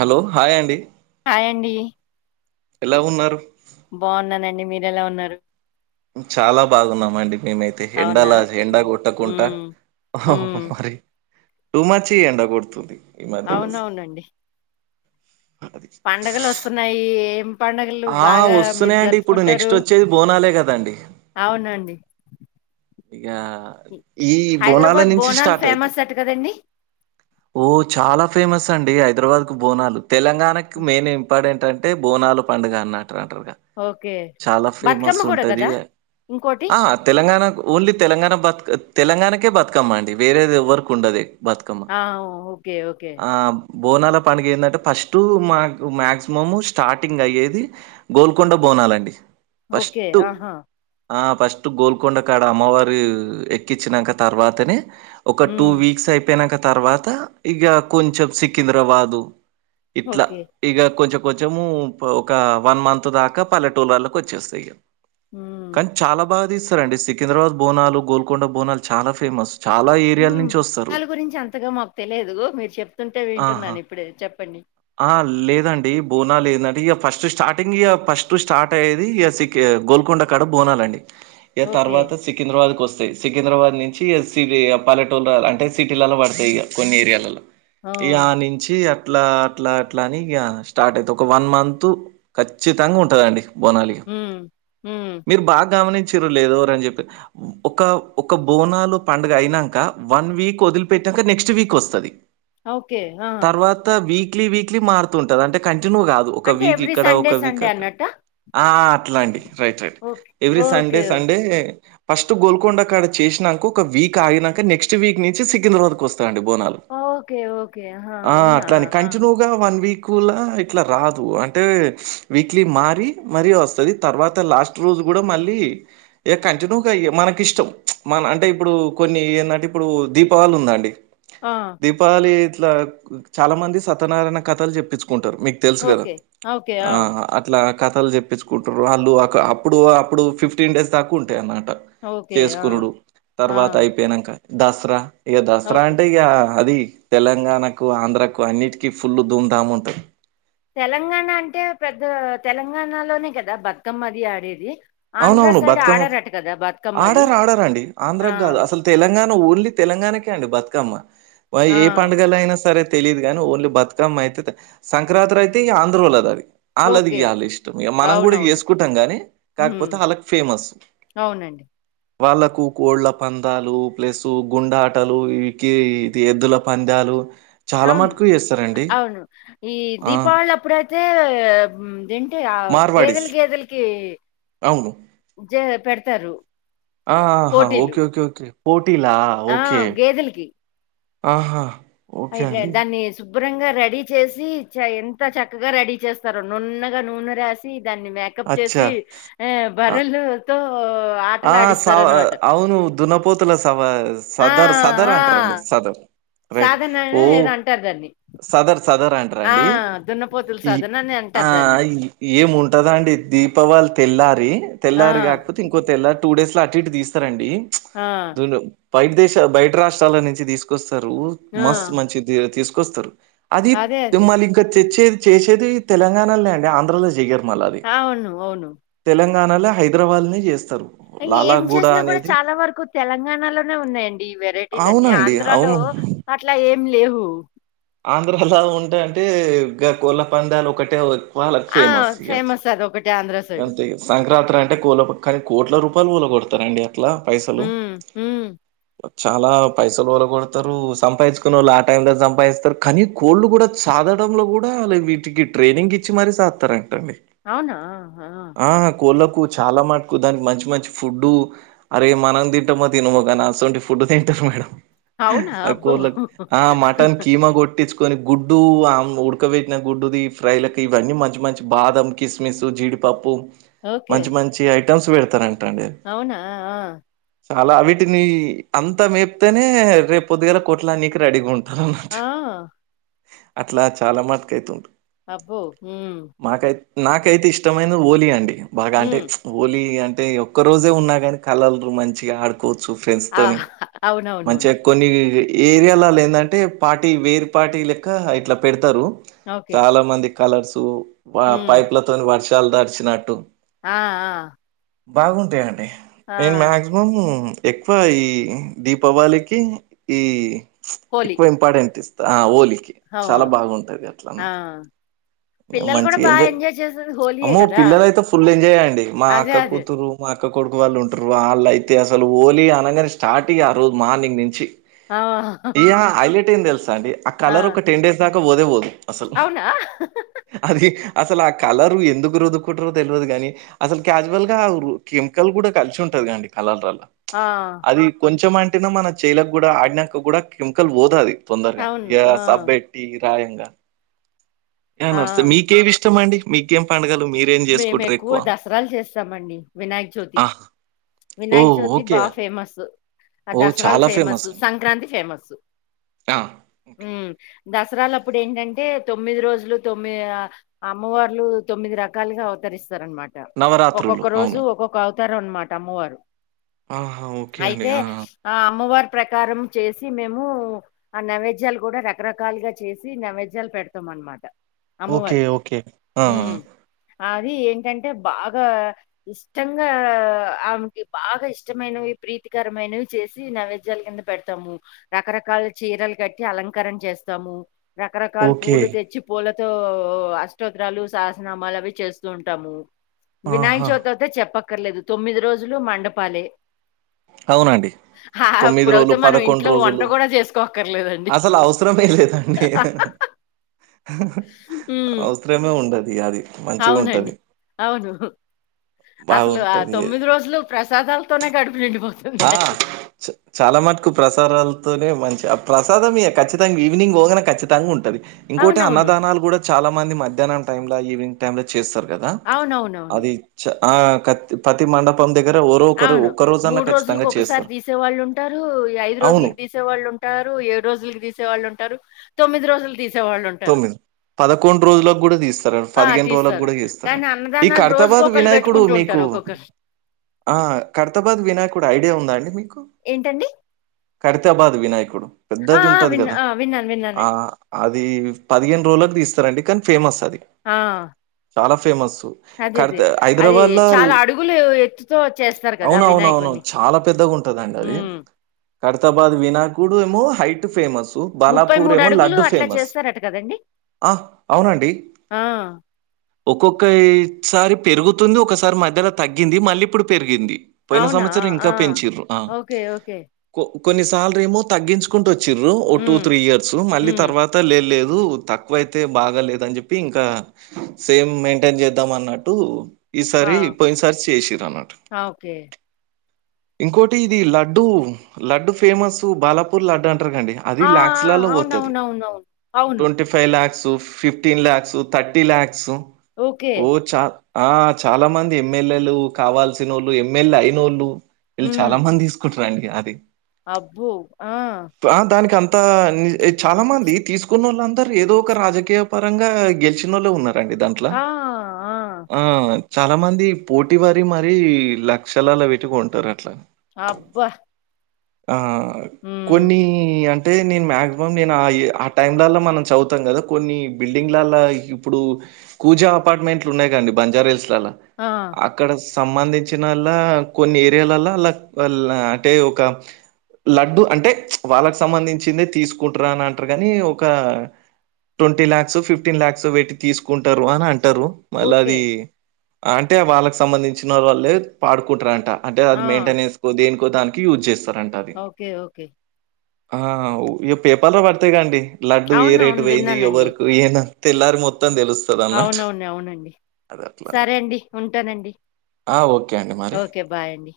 Hello hi అండి hi అండి ఎలా ఉన్నారు బాగున్నానండి మీరెలా ఉన్నారు చాలా బాగున్నాము అండి మేమైతే అవునా! ఎండలా ఎండ హ్మ్. కొట్టకుండా. హ్మ్. హ్ హ హ్మ్. మరి టూమచ్చి ఎండ కొడుతుంది ఈ మాధ్య అవునవునండి. అది పండుగలు వస్తున్నాయి ఏం పండుగలు ఆ బాగా మీరు వస్తున్నాయండి ఇప్పుడు జరుపుకుంటారు. నెక్స్ట్ వచ్చేది బోనాలే కదండి అవునండి ఇక ఇ ఈ బోనాల హైదరాబాద్ నుంచి బోనాలు స్టార్ట్ అయితాయి. ఫేమస్ అట కదండీ? ఓ చాలా ఫేమస్ అండి హైదరాబాద్ కు బోనాలు. తెలంగాణాకి మెయిన్ ఇంపార్టెంట్ అంటే బోనాలు పండుగ అన్నట్ అంటారుగా. ఓకే. చాలా ఫేమస్ బతుకమ్మ కూడా ఉంటది కదా ఇంకోటి? ఆ తెలంగాణాకు ఓన్లీ తెలంగాణకే బతుకమ్మ అండి వేరేది ఎవ్వరీకి ఉండదు ఇగ. బతుకమ్మా ఆ! ఓకే. ఓకే. ఆ బోనాల పండగ ఏందంటే ఫస్ట్ మాకు మాక్సిమము స్టార్టింగ్ అయ్యేది గోల్కొండ బోనాలండి ఓకే. ఫస్ట్ ఆహా! ఆ ఫస్ట్ గోల్కొండ అక్కడ అమ్మవారు ఎక్కించినాక తర్వాతనే ఒక టూ హ్మ్. వీక్స్ అయి పోయినాక తర్వాత ఇక కొంచెం సికింద్రాబాదు ఇట్లా ఓకే. ఇగ కొంచెం కొంచెము ఒక వన్ మంత్ దాకా పల్లెటూలళ్ళకి వచ్చేస్తాయి. హ్మ్. కానీ చాలా బాగా తీస్తారండి సికింద్రాబాద్ బోనాలు, గోల్కొండ బోనాలు చాలా ఫేమస్. చాలా ఏరియాల నుంచొస్తారు. బోనాలు గురించి అంతగా మాకు తెలియదు మీరు చెప్తుంటే ఆహా! వింటున్నాను ఇప్పుడే చెప్పండి. ఆ లేదండి బోనా లేదంటే ఇక ఫస్ట్ స్టార్టింగ్ ఇక ఫస్ట్ స్టార్ట్ అయ్యేది ఇక సి గోల్కొండ కాడ బోనాలు అండి నేను ఓకే. తర్వాత సికింద్రాబాద్ కు వస్తాయి. సికింద్రాబాద్ నుంచి పల్లెటూర్లలో అంటే సిటీలలా పడతాయి ఇగ కొన్ని ఏరియాలలో ఆ! ఇగ ఆనుం చీ అట్లా అట్లా అట్లా అని స్టార్ట్ అయితాయి. ఒక వన్ మంత్ ఖచ్చితంగా ఉంటాది అండి బోనాలిగ. మ్ మ్ మీరు బాగా గమనించిరో లేదో ఎవరు అని చెప్పి ఒక ఒక బోనాలు పండుగ అయినాక వన్ వీక్ వదిలిపెట్టాక నెక్స్ట్ వీక్ వస్తాది. ఓకే ఆ వీక్లీ వీక్లీ మారుతుంటాది అంటే కంటిన్యూ కాదు ఒక అంటే వీక్ ఎవ్రీ ఇక్కడ సండే, ఒక వీక్ సండే అక్కడ అన్నట్టా? ఆ అట్లా అండి right right okay. Every Sunday okay. Sunday first Golconda కాడ చేసినాక ఒక వీక్ ఆగినాక నెక్స్ట్ వీక్ నుంచి సికింద్రాబాద్ కి వస్తాయండి బోనాలు. ఓకే ఓకే ఆ అవునా వన్ వీక్లా ఇట్లా రాదు. అంటే వీక్లీ మారి మరి వస్తాది తర్వాత లాస్ట్ రోజు కూడా మళ్ళీ ఇగ కంటిన్యూ మనకి ఇష్టం మన అంటే ఇప్పుడు కొన్ని ఏంటంటే ఇప్పుడు దీపావళి ఉంద అండి ఆ దీపావళి ఇట్లా చాలా మంది సత్యనారాయణ కథలు చెప్పించుకుంటారు మీకు తెలుసు కదా ఓకే. ఓకే. ఆ అట్లా కథలు చెప్పించుకుంటారు. వాళ్ళు ఒక అప్పుడు అప్పుడు ఫిఫ్టీన్ డేస్ దాక ఉంటాయి అన్నమాట. ఓకే. ఆ! చేసుకొనుడు ఆ! తర్వాత అయిపోయినాక దసరా ఇగ దసరా ఓకే. అంటే ఇగ అది తెలంగాణకు, ఆంధ్రాకు అన్నిటికీ ఫుల్లు ధూమ్ ధాం ఉంటాది. తెలంగాణ అంటే పెద్ద తెలంగాణలోనే కదా బతుకమ్మ అది ఆడేది. ఆంధ్ర అవునవును సైడ్ బతుకమ్మ ఆడరట కదా! బతుకమ్మది. ఆడర్ ఆడరాండి ఆ! ఆంధ్రాకి కాదు అసల్. తెలంగాణ ఓన్లీ తెలంగాణకే అండి బతుకమ్మ ఆ! ఏ పండుగల కైఅయినా సరే. తెలియదు కాని ఓన్లీ బతుకమ్మ అయితే సంక్రాంతి అయితే ఈ ఆంధ్రలో దది. వాళ్ళది ఓకే. చాల ఇష్టం ఇ మనం కూడా అవునవును. చేసుకుంటాం గాని. హ్మ్. కాకపోతే వాళ్ళకి ఫేమస్. అవునండి. వాళ్ళలకు కోళ్ళ పందాలు ప్లస్ గుండాటలు ఇకి ఎద్దుల. పందాలు చాలా అవును. మటుకు చేస్తారు. అవును ఈ దీపావళి అప్పుడైతే. దేన్టే ఆ గేదెల మార్వాడీస్. గేదెలకి. అవును. జె పెడతారు. ఆహా పోటీలు ఓకే ఓకే ఓకే పోటీలా. ఆ ఓకే. గేదెలకి. ఆహా. ఓకే అట్లే అండి. దాన్ని. శుభ్రంగా రెడీ చేసి చ ఎంత చక్కగా రెడీ చేస్తారో నున్నగా నూనె రాసి దాన్ని మ్యాక్. ప్ అచ్చా! చేసి ఏఏ ఆ! బర్రెలుతో. ఆ సావా అవును దున్న పోతుల సవా ఆ సదర్ సదర్ ఆ అంటారండి సదర్ రైట్ సాధన ఓ. ఏదో అంటారు దాన్ని సదర్ సదర్ ఆ అంటరండి దున్నపోతుల ఈ సాధన అని ఆ అంటారు దాన్ని ఈ. ఏముండదండి దీపావళి తెల్లారి ఆ తెల్లారి కాకపోతే ఇంకా. కొతే ఎలా టూ డేస్ లో అటు ఇటు తీస్తారండి ఆ దును. బయట దేశ బయట రాష్ట్రాల నుంచి తీసుకొస్తారు ఆ మస్ మంచి తీసుకొస్తారు. అది అదే అదే మళ్ళీ ఇంకా తెచ్చేది చేసేది తెలంగాణలో అండి ఆంధ్రలో జెయరు. అవును ఓను. తెలంగాణలో హైదరాబాద్ల చేస్తారు. అ ఏం చేసినా కూడా చాలా వరకు తెలంగాణలోనే ఉన్నాయండి ఈ వెరైటీలన్నీ అవునండి ఆంధ్రాలో. అవును అట్లా ఏం లేవు. ఆంధ్రలా ఉంటా అంటే గ కోళ్ళ పందాలు ఒకటే ఎక్కువ వాళ్ళకి ఫేమస్ ఇక. అదొక్కటే ఆంధ్రస్. అంతే సంక్రాంతి అంటే కూల కానీ కోట్ల రూపాయలు కూల కొలగొడతారండిగా. లా పైసలు. హ్మ్. హ్మ్. చాలా పైసలు వాళ్ల కొడతారు సంపాదించుకునే వాళ్ళు ఆ టైమ్ లో సంపాదిస్తారు కానీ. కోళ్ళ కూడా చదడంలో కూడా వీటికి ట్రైనింగ్ ఇచ్చి మరీ సాస్తారంటండి. అవునా ఆ. ఆ కోళ్ళకు చాలా మటుకు దానికి మంచి మంచి ఫుడ్డు. అరే మనం తింటామో తినమో గాని అసమంటి ఫుడ్ తింటారు మేడం. అవునా? అ అబ్బో! కోర్ల ఆ మటన్ కిమ కొటిచ్చ. కని గుడ్డు ఉడకబట్న గుడ్డుది ఫ్రై లలకు ఇవన్నీ మంచి మంచి బాదం కిస్మిసు జీడి. పప్పు ఓకే. మంచి మంచి ఐటమ్స్ పెడతారంట అండి. అవునా ఆ. చాలా వీటిని అంతా మేప్తేనే రేపు పొద్దుగాల కొట్లా నీకి రెడీగా ఉన్. ఆ! అట్లా చాలా మటకు అవుతుంట. అబ్బో ఊ. మాకైతే నాకైతే ఇష్టమైన హోలీ అండి బాగా అంటే హ్మ్. హోలీ అంటే. ఒక రోజే ఉన్నా కాని కలల్రు మంచిగా ఆడుకోవచ్చు ఆ! ఫ్రెండ్స్‌తోని మంచిగా అవునవునవును. కొన్ని ఏరియాలలో ఏందంటే పార్టీ వేర్ పార్టీ లెక్క ఇట్లా పెడతారు ఓకే. చాలా మంది కలర్సు వా హ్మ్. పైప్లతోని వర్షాలు తడిచినట్టు ఆ ఆ బాగుంటాయండి ఆ! నేను మాక్సి మం ఎక్కువ ఈ దీపావళికి ఈ హోలీ. ఎక్కువ ఇంపార్టెంట్ ఇస్తా ఆ హోలీకి ఆ! చాలా బాగుంటది అట్లా నా ఆ పిల్లలు కూడా మంచిగా బా ఎంజాయ్ చేసేది హోలీయే అమ్మో గదా! పిల్లలైతే ఫుల్ ఎంజాయ్ అండి మా అదే. అక్క అదే. కూతురు మా అక్క కొడుకు వాళ్ళు ఉంటారు వాళ్ళు అయితే అసలు హోలీ అనగానే స్టార్ట్ ఇగ ఆరోజు మార్నింగ్ నుంచి ఆ ఆహ ఇగ హైలైట్ ఏం తెలుసాండి ఆ కలర్ ఒక టెన్ డేస్ దాకా పోదే పోదు అసలు. అవునా అది అసలు ఆ కలరు ఎందుకు రుద్దుకుంటారో తెలువదు గాని అసలు క్యాజువల్‌గా కెమికల్ కూడా కలిసి ఉంటది కదండీ కలర్లలా ఆ అది కొంచెం అంటినా మన చేయిలకు కూడా ఆడ్నంక కూడా కెమికల్ పోదు అది తొందరగా అవును. ఇగ ఆ! సబ్బెట్టి రాయంగా య ఆ! నర్సే మీకేమి ఇష్టమండి మీకేం పండగలు మీ మేము ఎక్కువ దసరాలు చేస్తామండి వినాయక చవితి ఆ! ఓ వినాయక చవితి బా ఓకే. ఫేమస్ ఆ ఓ దసరాలు చాలా ఫేమస్ అండి. సంక్రాంతి ఫేమస్ ఆ! ఓకే. ఉమ్మ్ దసరాలు అప్పుడు ఏంటంటే తొమ్మిది రోజులు తొమ్మి అమ్మవార్లు తొమ్మిది ర కాలుగా అవతరిస్తారు అనమాట నవరాత్రులు ఒక్కొక్క రోజు అవును. ఒక్కొక్క అవ తారు అనమాట అమ్మవారు ఆహా! ఓకే అండి. అయితే ఆ! ఆ అమ్మవారి ప్రకారం చేసి మేము ఆ నైవేద్యాలు కూడా రకరకాలుగా చేసి నైవేద్యాలు పెడతాం అనమాట ఓకే. అమ్మవారికి ఓకే. ఆ! ఆ! ఉమ్మ్ అది ఏంటంటే బాగా ఇష్టంగా ఆమెకి బాగా ఇష్టమైనవి ప్రీతికరమైనవి చేసి నైవేద్యాల కింద పెడతాము రకరకాల చీరలు కట్టి అలంకారం చేస్తాము రకరకాల ఓకే పూలు తెచ్చి పూలతో అష్టోత్తరాలు సహా నామాలు అవి చేస్తూ ఉంటాము వినాయక ఆహా! చవితి అయితే చెప్ప అక్కర్లేదు తొమ్మిది రోజులు మండపాలే అవునండి హా, తొమ్మిది అప్పుడైతే రోజులు మనం పదకొండు ఇంట్లో వంట రోజులు గూడా చేసుకోక్కర్లేదండి. అసలు అవసరమే లేదండి హ్మ్. అవసరమే ఉండది అది అవునండి మంచిగుంటది. అవును అసలు ఆ బాగుంటది. తొమ్మిది రోజులు ప్రసాదాలతోనే కడుపు నిండిపోతు ఆ చాలా మటుకు ప్రసారాలతోనే మంచి ఆ ప్రసాదమే ఖచ్చితంగా ఈవినింగ్ పోగనే ఖచ్చితంగా ఉంటది ఇంకోటి అవునవును. అన్నదానాలు కూడా చాలా మంది మధ్యాహ్నం టైంలో ఈవినింగ్ టైంలో చేస్తారు కదా అవునవునవును. అది చ ఆ కతి పతి మండపం దగ్గర ఒరో ఒకరు అవును. ఒక్క రోజన్నా ఖచ్చిత రోజులకి ఒకసారి తీసేవాళ్ళు ఉంటారు ఈ ఐదు అవును. రోజులకు తీ తీసే వాళ్ళు ఉంటారు ఏడు రోజులకి తీసేళ్ళు ఉంటారు తొమ్మిది రోజులుకి తీసేవాళ్ళు ఉం తొమ్మిది పదకొండు రోజులకు గూడా తీస్తారండి ఆ! పదిహేను రోజులకు తీస్తారు. గూడా తీస్తారండి ఈ కర్తవాద్ వినాయకుడు మీకు సార్ ఒకొక్కర్ ఆ కర్తబాద్ వినాయకుడు ఐడియా ఉందా అండి మీకు ఏంటండి కరితాబాద్ వినాయకుడు ఆ! పెద్దది ఆ! ఉంటది విన్నా గదా ఆ! విన్నాను. ఆ విన్నానండి. అది పదిహేను రోజులకి తీస్తారండి కానీ ఫేమస్ అది ఆ చాలా ఫేమస్సు అదే అదే అది చాలా అడుగులు ఎత్తుతో చేస్తారు గదా అవునవునవును వినాయకుడిని చాలా పెద్దగా ఉంటుదండి అది హ్మ్. కరితాబాద్ వినాయకుడు ఏమో హైట్ ఫేమస్ బాలాపూర్ ఏమో లడ్డు ఫేమస్ గదండి ఆ అవునండి ఒక్కొక్కసారి పెరుగుతుంది ఒకసారి మధ్యలో తగ్గింది మళ్ళీ ఇప్పుడు పెరిగింది పోయిన అవునా? సంవస్సరం ఇంకా ఆ! పెంచ్చిర్రు ఆ ఓకే. ఓకే. కొన్ని సర్లే ఏమో తగ్గించుకుంటూ వచ్చిర్రు ఓ టూ హ్మ్. త్రీ ఇయర్స్ మళ్ళీ హ్మ్. తర్వాత లే లేదు తక్కువయితే బాగా లేద్ అని చెప్పి ఇంకా సేమ్ మెయింటైన్ చేద్దాం అన్నట్టు ఈసారి ఆ! పోయిన సారి చేసిర్ అన్నట్టు ఆ! ఓకే. ఇంకోటి ఇది లడ్డు లడ్డు ఫేమస్ బాలాపూర్ లడ్డు అంటార్ గాఅండి అది లాక్స్ లాలో పోతది అవునవును twenty five lakhs fifteen lakhs thirty lakhs okay. ఓ చా ఆ చాలా మంది ఎమ్మెల్యేలు కావాలిస్ నోళ్ళు ఎమ్మెల్యే అయినోళ్ళు వీళ్ళు హ్మ్. చాలా మంది తీసుకుంటారండి అది అబ్బో ఆ ఆ దానికి అంతా చాలా మంది తీసుక్ తిసుకున్న వాళ్ళందరు ఏదో ఒక రాజకీయ పరంగా గెలిచిన నోళ్ళు ఉన్నారు అండి దాంట్ల ఆ! ఆ చాలా మంది పోటీ పడి మరి లక్షలాల పెట్టుకు కొంటారు అట్లా అబ్బా ఆ హ్మ్. కొన్ని అం అంటే నేను మా యాక్సిమం నేను ఆ ఆ టైంలలో మనం చదువుతాం గదా కొన్ని బిల్డింగ్లలా ఇప్పుడు కూజా అపార్ట్మెంట్లు ఉన్నాయి కాండి బంజార్ హిల్స్ లాల ఆ అక్కడ సంబంధించినలా కొన్ని ఏరియాలలో అలా అంటే ఒక లడ్డు అంటే వాళ్ళకి సంబంధించిందే తీసుకుంటార అని అంటారు గాని ఒక ట్వంటీ ల్యాక్స్ ఫిఫ్టీన్ లలాక్స్ పెట్టి తీసుకుంటారు అని అంటారు మళ్ళ ఓకే. అది అంటే వాళ్ళకి సంబంధించిన వాళ్ళే పాడుకుంటారంట అంటే ఆ! అది మెయింటనెన్స్ కో దేనికో దానికి యూజ్ చేస్తారం ఓకే ఓకే ఆ ఇగా పేపర్లో పడతాయి గాండి లడ్డు ఏ రేటు అవునవును. పో యింది విన్నానండి. ఎవరికు ఎంది తెల్లారి మొత్తం తెలుస్త అవునవును అవునండి సరే అండి ఉంటానండి ఆ ఓకే అండి మరి ఓకే బాయ్ అండి